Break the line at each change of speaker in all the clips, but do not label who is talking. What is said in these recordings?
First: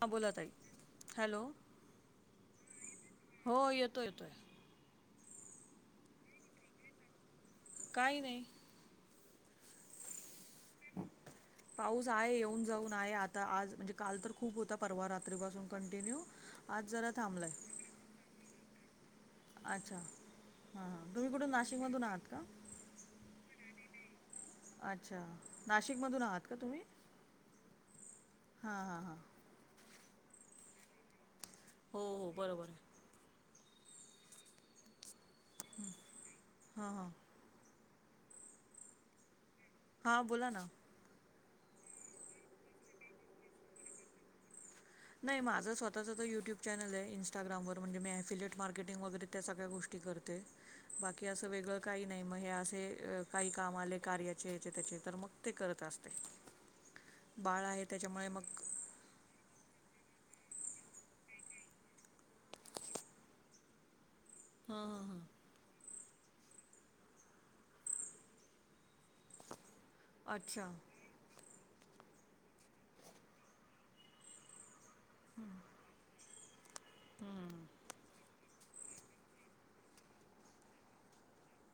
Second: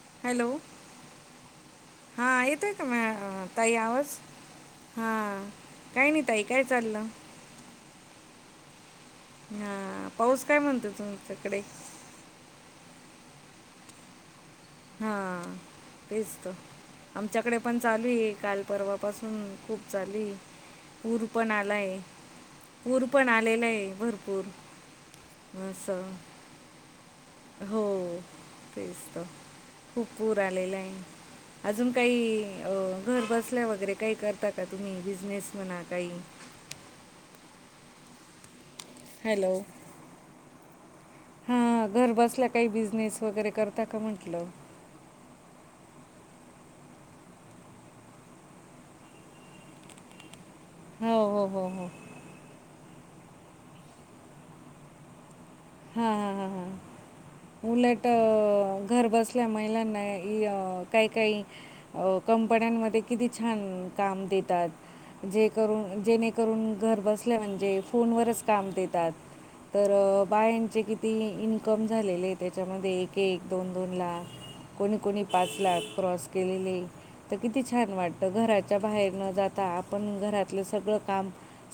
हा बोला तई, हॅलो.
हा येतोय का म
हो
ताई
येतो
आवाज?
येतोय
हा काय नाही, ताई काय चाललं.
काही नाही.
हा पाऊस काय म्हणतो तुमच्याकडे.?
पाऊस आहे, येऊन जाऊन आहे आता आज म्हणजे काल तर खूप होता. परवा
हां
रात्रीपासून कंटिन्यू
तेच तर
आज जरा थांबलं
आमच्याकडे
आहे.
पण चालू आहे काल परवा पासून खूप
अच्छा
चालू आहे
हां हां
पू र
तुम्ही कुठून
पण आलाय.
नाशिकमधून आहात का
पाऊस पण आलेला आहे भरपूर.
अच्छा!
असं
नाशिकमधून आहात का तुम्ही?
हो
हां
तेच
हां हां
तर खूप पूर आलेला आहे. अजून
हो हो
काही
बरोबर
अ
आहे
घर बसल्या वगैरे काही करता का तुम्ही बिजनेस म्हणा काही.
हा हा
हॅलो
हां बोला ना.
हा घर बसल्या काही बिझनेस वगैरे करता का म्हंटलं?
नाही माझं स्वतःचं काही यूट्यूब चॅनल आहे, इ्स्टाग्रामवर म्हणजे मी ॲफिलेट मार्केटिंग वगैरे त्या सगळ्या गोष्टी करते.
हो
बाकी
हो
असं
हो
वेगळं
हो
काही नाही मग हे असे काही काम आले कार्याचे याचे त्याचे तर मग. ते करत
हा
असते.
हा ह
बाळ आहे
उलट
त्याच्यामुळे मग
घर बसल्या. त्या महिलांना काही काही कंपन्यांमध्ये किती छान.. काम
हा हा हा.
देतात जे. जेणेकरून घर बसल्या म्हणजे फोनवरच काम देतात तर. अ,
अच्छा
बायांचे किती इन्कम झालेले त्याच्यामध्ये एक एक दोन दोन लाख. कोणी कोणी पाच लाख क्रॉस केलेले तर किती छान वाटतं घरात. घराच्या बाहेर न जाता आपण घरातलं सगळं काम.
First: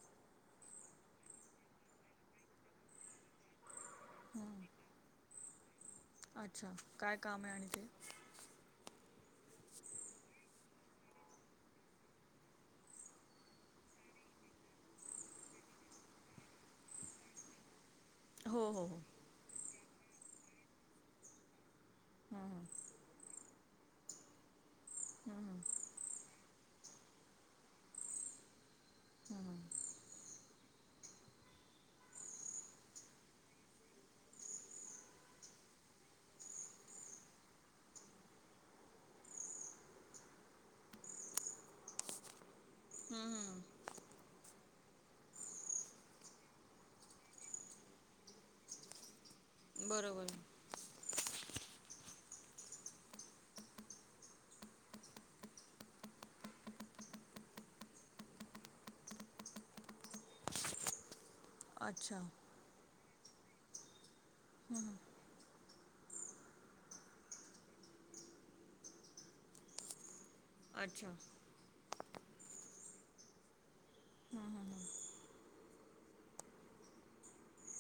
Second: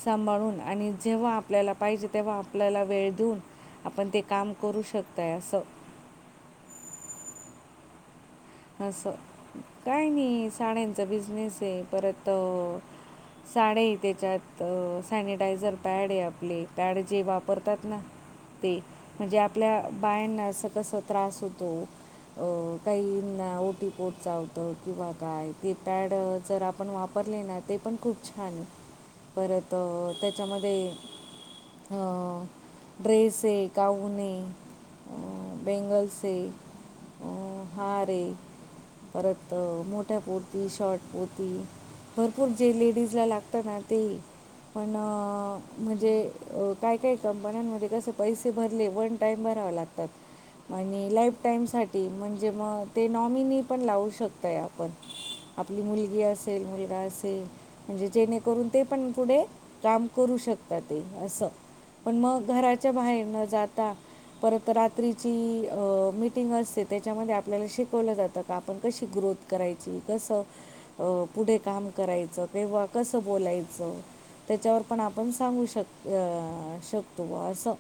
सांभाळून आणि जेव्हा आपल्याला पाहिजे तेव्हा आपल्याला वेळ देऊन. आपण ते काम करू शकताय असं.
अच्छा! काय काम आहे आणखी?
असं काय नाही साड्यांचा बिझनेस आहे परत. साड्या आहे त्याच्यात सॅनिटायझर पॅड आहे आपले पॅड जे वापरतात ना.
हो
ते
हो हो
म्हणजे आपल्या बायांना अस कस त्रास होतो. अ काही. ना ओ ओटीपोट चावतो किंवा काय ते पॅड जर आपण वापरले ना ते पण खूप. छान परत त्याच्यामध्ये. ह ड्रेस आहे गाऊन आहे. बँगल्स आहे हार आहे. परत मोठ्या कुर्ती शॉर्ट कुर्ती. भरपूर जे लेडीजला लागतं
हम्म
ना तेही. पण म्हणजे काय काय कंपन्यांमध्ये कसें पैसे भरले वन टाईम भरावं लागतो.
बरोबर
आणि लाईफ टाईमसाठी म्हणजे मग. ते नॉमिनी पण लावू शकताय आपण आपली मुलगी असेल मुलगा असेल. म्हणजे जेणेकरून ते पण पुढे, काम करू शकतात ते असं. पण
अच्छा.
मग, घराच्या बाहेर न जाता परत रात्रीची अ मीटिंग असते, त्याच्यामध्ये आपल्याला शिक शिकवलं जातं का आपण कशी ग्रोथ करायची? कस
अच्छा.
पुढे काम करायचं, तेंव्हा कसं बोलायचं? त्याच्यावर पण आपण, सांगू शक अ शकतो असं.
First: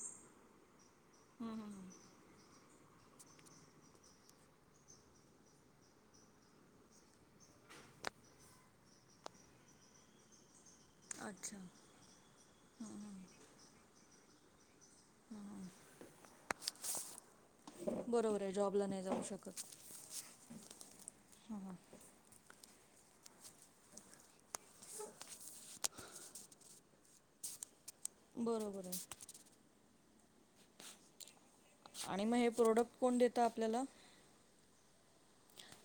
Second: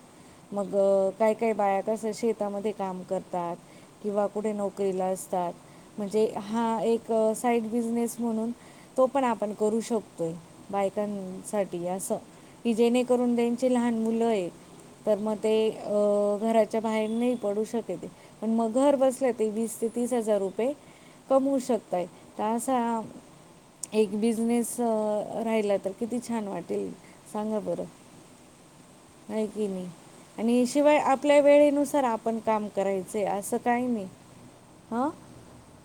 मग काही काही बाया कसं, शेतामध्ये काम करतात किंवा कुठे नोक करीला असतात. म्हणजे हा एक साईड बिझनेस म्हणून, तो पण आपण करू शकतो. होय.
अच्छा
बायकांसाठी असं. की जेणेकरून त्यांची लहान मुलं आहे, तर मग ते घराच्या बाहेर नाही पडू शकते.
बरोबर
पण
आहे
मग
जॉबला
घर
नाही जाऊ
बसल्या
शकत
वीस ते तीस हजार रुपये कमवू शकतात त असा हा एक बिझनेस राहिला तर, किती छान वाटेल सांगा बरं.
बरोबर आहे.
आहे की नाही आणि शिवाय आपल्या वेळे नुसार
आणि मग
आपण
हे
काम
प्रोडक्ट कोण
करायचं आहे.
देतं
असं
आपल्याला?
काही नाही हं.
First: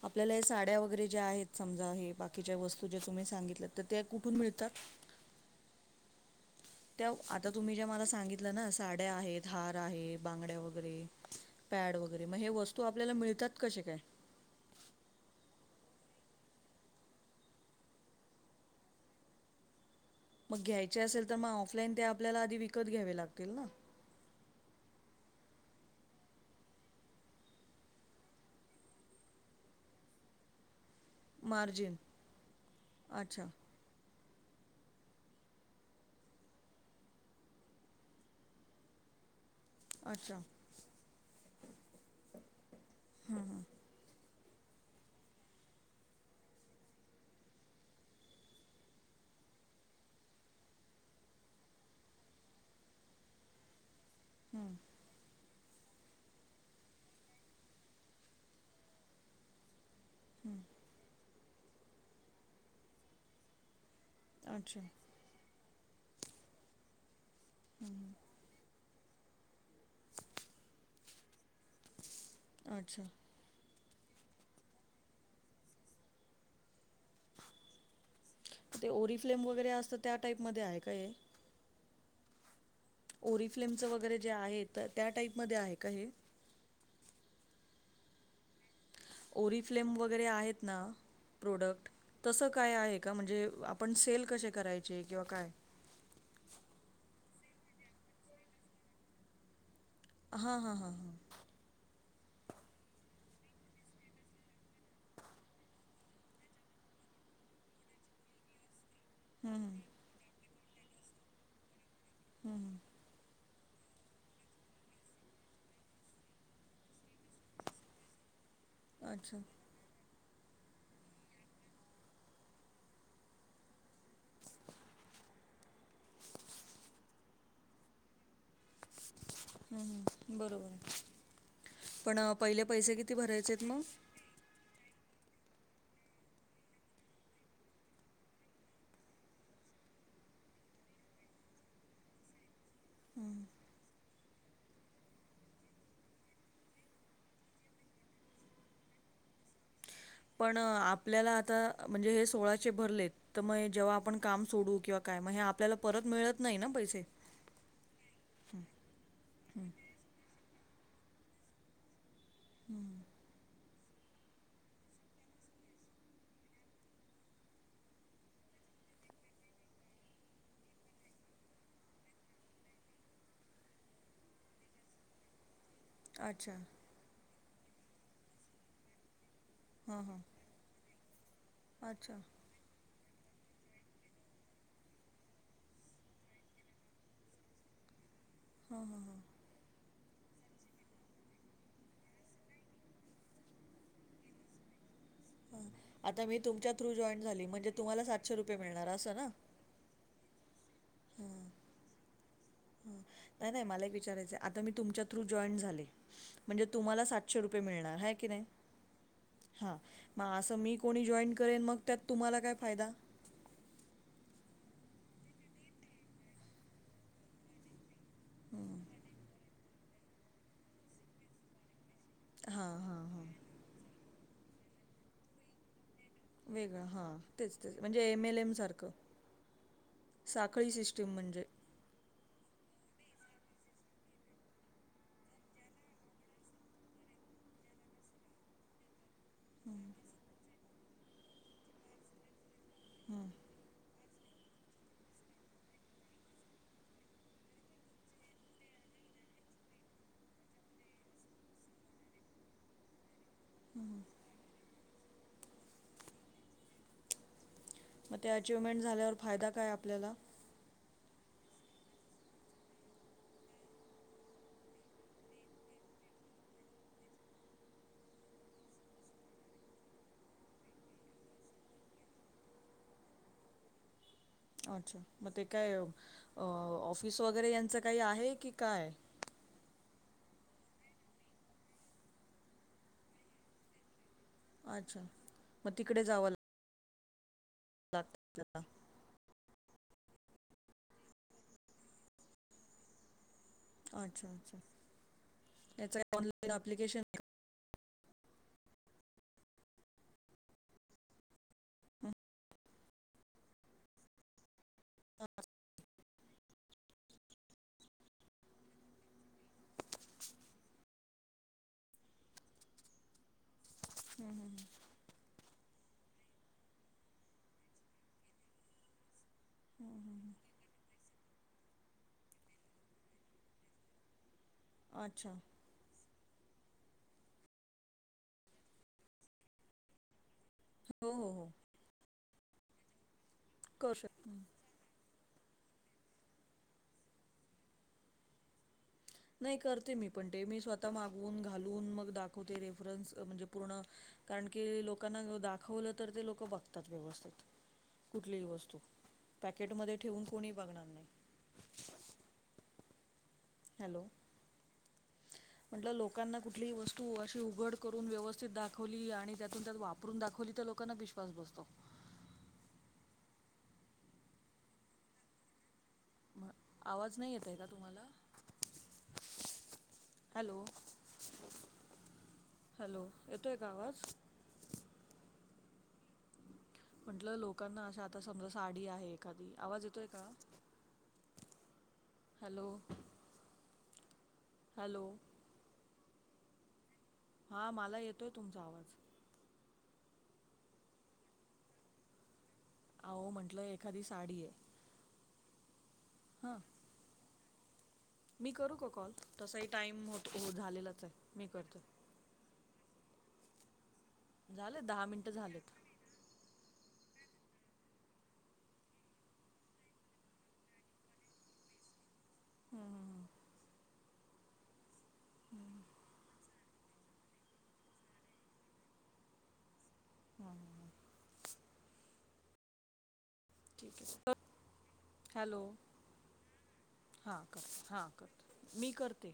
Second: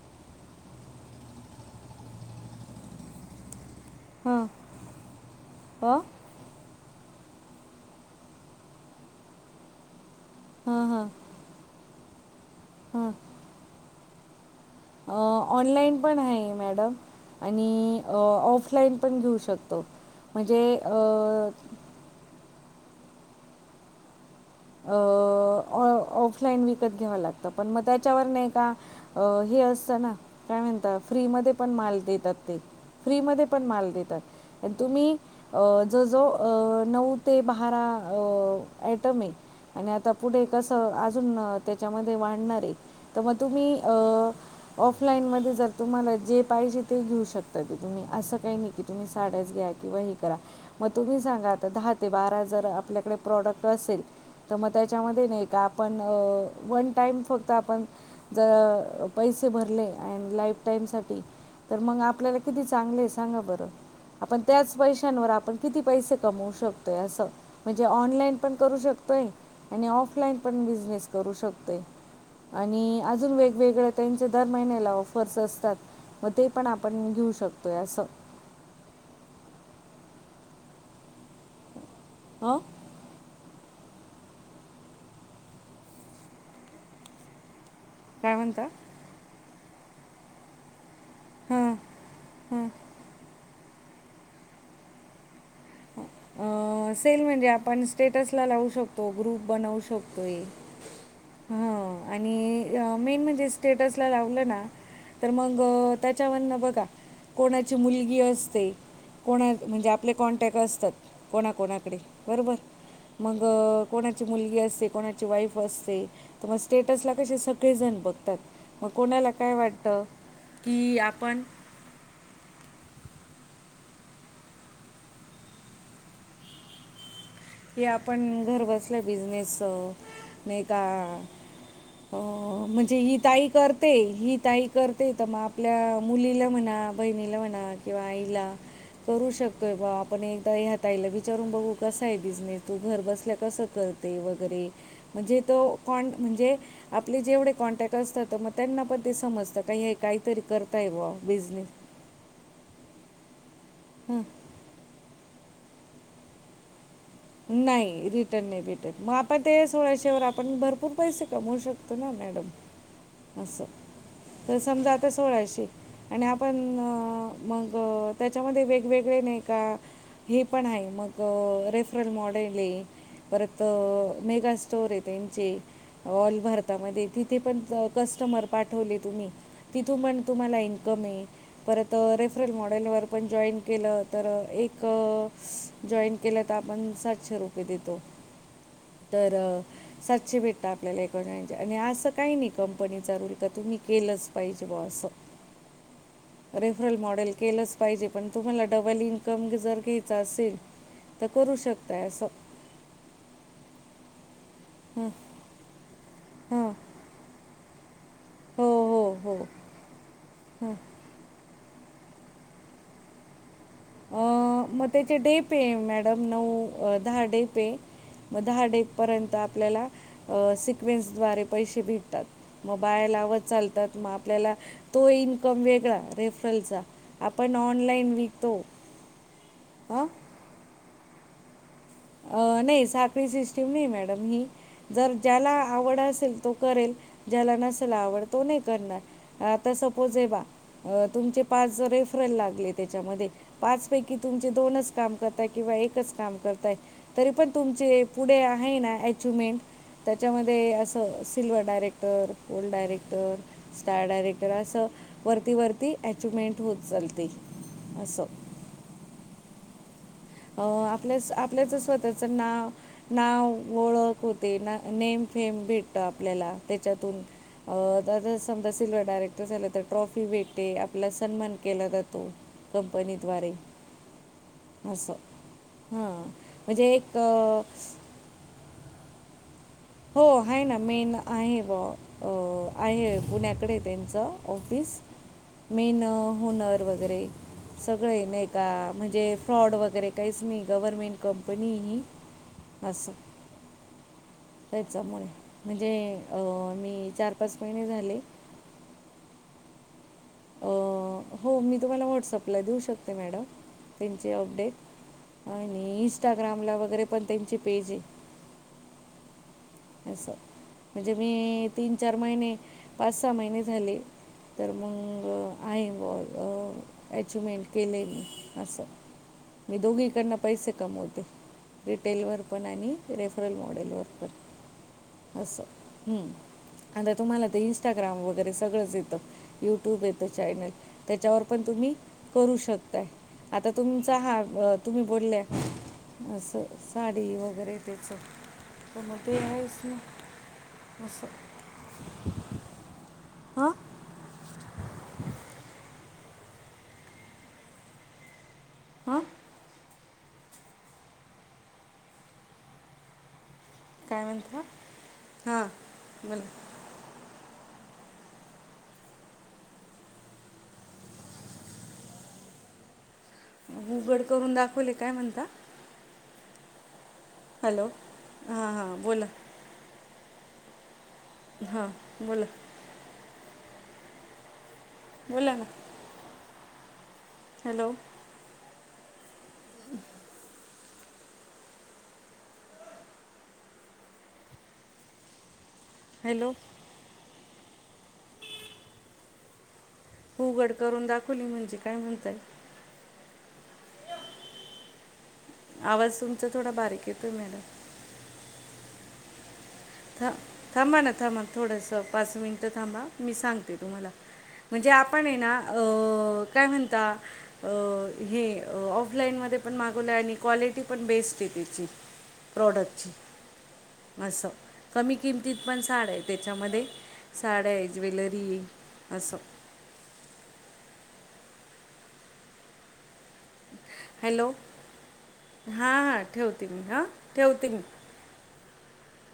आपल्याला हे साड्या वगैरे ज्या आहेत समजा हे बाकीच्या वस्तू जे तुम्ही सांगितल्यात तर त्या कुठून मिळतात?
अ?
त्या उ आता तुम्ही ज्या मला सांगितलं ना साड्या आहेत, हार आहे, बांगड्या
हां
वगैरे
हां
पॅड वगैरे मग हे वस्तू आपल्याला मिळतात कसे काय?
अ ऑनलाईन पण आहे, मॅडम. आणि ऑफलाईन पण घेऊ शकतो.
मग
म्हणजे
घ्यायचे असेल तर मग, ऑफलाईन ते आपल्याला आधी विकत घ्यावे लागतील ना.
अ.... ऑ मग ऑफलाईन विकत घ्यावं लागतं, पण मग त्याच्यावर नाही का हे असतं ना काय म्हणता? फ्री मधेपण
मार्जिन
माल देतात ते, फ्री
अच्छा,
मधेपण माल देतात. तुम्ही अ जवळजवळ अ नऊ ते ब्भारा ऍटम आहे. आणि आता
अच्छा.
पुढे कसं, अजून त्याच्यामध्ये वाढणार आहे. तर मग तुम्ही अं ऑफलाईन मध्ये जर तुम्हाला, जे पाहिजे ते घेऊ शकतात ते तुम्ही असं काही नाही की तुम्ही साड्याच घ्या किंवा हे करा मग तुम्ही सांगा आता दहा ते बारा जर आपल्याकडे प्रोडक्ट असेल, तर मग
हं,
त्याच्यामध्ये नाही का आपण वन टाईम फक्त, आपण जर पैसे भरले ऍंड लाईफ
हं.
टाईम साठी, तर मग आपल्याला किती चांगले आहे सांगा बरं? आपण त्याच
अच्छा.
पैशांवर, आपण किती पैसे कमवू शकतोय असं म्हणजे
हं, हं.
ऑनलाईन पण करू शक तोय आणि ऑफलाईन पण बिझनेस करू शकतोय आणि
अच्छा.
अजून वेगवेगळे त्यांचे दर महिन्याला ऑफर्स असतात, मग ते पण आपण घेऊ शकतोय असं.
ते ओरीफ्लेम वगैरे असतं, त्या टाईप मध्ये आहे का हे?
अं?
ओरीफ्लेमच वगैरे जे आहे, त्या टाईपमध्ये आहे का हे?
काय म्हणता?
ओरीफ्लेम वगैरे आहेत ना प्रोडक्ट्ं, तसं काय आहे का म्हणजे आपण सेल कसे करायचे किंवा काय?
सेल म्हणजे आपण स्टेटसला लावू शकतो, ग्रुप बनवू शकतो
हा हा हा हा.
हो आणि मेन म्हणजे स्टेटसला लावलं ना तर मग त्याच्यावरनं बघा कोणाची मुलगी असते. कोणा
हं, हं,
म्हणजे आपले कॉन्टॅक्ट असतात कोणाकोणाकडे बरोबर.
हं.
मग कोणाची मुलगी असते कोणाची वाईफ असते तर मग स्टेटस ला कसे सगळेजण बघतात. मग कोणाला
अच्छा.
काय वाटत की आपण
[inaudible]
की आपण घर बसलं
हं,
बिझनेसचं
हं.
नाही
बरोबर
का?
आहे.
अ
पण पहिले पैसे
म्हणजे
किती
ही ताई
भरायचे आहेत मग?
करते ही ताई करता येत मग आपल्या मुलीला म्हणा, बहिणीला म्हणा किंवा आईला‌ करू शकतोय बा आपण एकदा ह्याातईला विचारून बघू कसय बिझनेस तो घर बसल्या कसं करते वगैरे म्हणजे तो कोण म्हणजे आपले जेवढे कॉन्टॅक्ट असतात मग त्यांना पण ते समजतं, काही काहीतरी
पण अ,
करताय ब
आपल्याला आता
बिझनेस.
म्हणजे हे सोळाचे भरलेत तर मग जेव्हा आपण
हां
काम सोडू किंवा काय मग हे आपल्याला परत मिळत नाही ना पैसे.
नाही रिटर्न नाही भेटत मग आपण ते सोळाशे वर आपण भरपूर पैसे कमवू शक तो ना मॅडम अस, तर समजा आता सोळाशे. आणि आपण मग त्याच्यामध्ये वेगवेगळे नाही का? हे पण आहे मग रेफ रल मॉडेल आहे परत मेगा स्टोर आहे त्यांचे ऑल
अच्छा.
भारतामध्ये तिथे पण कस्टमर पाठवले तुम्ही तिथून
हां, हां.
पण तुम्हाला इ कमी, परत
अच्छा.
रेफ रल‌ मॉडेलवर‌पण जॉईन केल तर‌‌ एक जॉईन केल आता आपण सातशे रुपये देतो, तर सातशे भेटत आपल्याला एकोण आणि असं काही नाही कंपनीचा रूल का तुम्ही केलंच पाहिजे बा असं.
हां. आता मी तुमच्या थ्रू
रेफरल
जॉइन
मॉडेल
झाली म्हणजे
केलंच
तुम्हाला
पाहिजे पण तुम्हाला
मिळणार
डबल
असं ना?
इन्कम जर काही चा असेल तर करू शकताय असं.
हं. नाही मला एक विचारायचं आता मी तुमच्या
हं,
थ्रु जॉईन झाले म्हणजे
हं.
तुम्हाला सातशे रुप य मिळणार हाय की नाही,
हो हो हो
हा म असं
हं.
मी कोणी जॉईन करेन मग त्यात तुम्हाला काय फायदा?
अह मग तेचे डे पे, मॅडम नऊ-दहा डे पे मग दहा डे पर्यंत आपल्याला सिक्वेन्स दवारे पैसे भे तात
हां
मग
हां
बाई
हां
लावत चालतात मग आपल्याला तो इन्कम वेगळा. रेफरलचा
वेगळं हां
आपण
तेच तेच म्हणजे
ऑनलाईन
एम एल
विकतो
एमसारखं
अ?
साखळी सिस्टीम म्हणजे
अ नाही साखळी सिस्टीम नाही मॅडम ही. जर ज्याला आवड असेल तो करेल ज्याला नसेल आवड तो नाही करणार. आता सपोज आहे बा, अ तुमचे पाच रेफरल लागलेत त्याच्यामध्ये पाचपैकी तुमचे दोनच काम करताय किंवा एकच काम करताय. तरी पण तुमचे पुढे आहे ना ॲचीवमेंट त्याच्यामध्ये असं silver director, gold director, star director असं वरती वरती ॲचिवमेंट होत चालते.
मग
असं
त्या अचिव्हमेंट झाल्यावर, फायदा काय आपल्याला?
अं आपल्या, आपल्याच स्वतःचं नाव नाव ओळख होते ना. नेम फेम भेटत आपल्याला त्याच्यातून. अ आ समजा सिल्व्हर डायरेक्टर झाला, तर ट्रॉफी भेटते, आपला सन्मान केला जातो. कंपनीद्वारे
अच्छा!
असं
मग ते काय
हां म्हणजे एक
ऑफिस वगैरे
अं,
यांचं काही आहे, की काय?
हो आहे ना मेन आहे बॉ. अ आहे पुण्याकडे त्यांचं. ऑफिस
अच्छा मग
मेन
तिकडे जावं
होनर वगैरे
लागतं
सगळे ना
आपल्याला
एका म्हणजे फ्रॉड वगैरे काहीच नाही, गव्हर्मेंट कंपनी ही असं
अच्छा! अच्छा!
त्याच्यामुळे, म्हणजे
याचं काय
अ
ऑनलाईन ॲप्लिकेशन
मी चार पाच महिने झाले अं, हो मी तुम्हाला व्हॉट्सअपला देऊ शकते मॅडम. त्यांचे अपडेट
[unintelligible]
आणि इंस्टाग्रामला वगैरे पण त्यांची पेज आहे. असं म्हणजे मी तीन चार महिने पाच सहा महिने झाले, तर मग आहे मग ॲचिवमेंट केली असं मी दोघीकडंन पैसे कमवते रिटेलवर पण, आणि रेफरल मॉडेलवर पण.
अच्छा
आसं [inaudible] हम्. आता तुम्हाला ते इन्स्टाग्राम वगैरे सगळंच येतं, युट्यूब येतं चॅनल
हो हो
त्याच्यावर
हो
पण तुम्ही करू शकताय. आता
करू शकतो
तुमचा हा तुम्ही बोलल्या, असं साडी वगैरे त्याचं. मग ते
नाही
आहे
करते मी पण. ते मी स्वतः मागवून घालून मग दाखवते. रेफरन्स म्हणजे
हां
पूर्ण कारण की लोकांना दाखवलं तर ते लोक बघतात व्यवस्थित. कुठलीही वस्तू
हां
पॅकेटमध्ये ठेवून कोणी बघणार नाही. [inaudible] हॅलो
काय म्हणता हां
[inaudible] म्हंटलं लोकांना
बोला
कुठलीही वस्त तू अशी उघड करून व्यवस्थित दाखवली, आणि त्यातुन त्यात वापरून दाखवली तर लोकांना विश्वास बसतो.
उघड करून दाखवले काय म्हणता?
म आवाज नाही येत आहे का
हॅलो
तुम्हाला?
हां हां बोला
[inaudible] हॅलो. [inaudible]
हां. बोला
हॅलो, येतोय का आवाज?
बोला ना.
म्हटलं लोकांना
हॅलो
अशा आता समजा साडी आहे एखादी. आवाज येतोय का? [inaudible] हॅलो. Hello
hello.
हा मला येतोय तुमचा आवाज.
उघड करून दाखवली म्हणजे काय म्हणताय?
अहो म्हंटलं एखादी साडीये
आवाज तुमचा थोडा बारीक येतोय मॅडम.
मी करू का कॉल? तसाही टाईम होत
थां
हो
थांबा
झालेलाच
ना,
आहे
थांबा,
मी करतो
थोडंस पाच मिनिटं थांबा. मी सांगते तुम्हाला.
झाले
म्हणजे
दहा
आपण
मिनटं
आहे ना,
झालेत
अ काय म्हणता? अ हे ऑफलाईनमध्ये पण मागवलंय आणि क्वालिटी पण बेस्ट आहे त्याची, [unintelligible] त्याच्यामध्ये साड्या आहे, ज्वेलरी आहे, असं.
[unintelligible]
हॅलो हां हां ठेवते मी हां ठेवते मी
[unintelligible] मी करते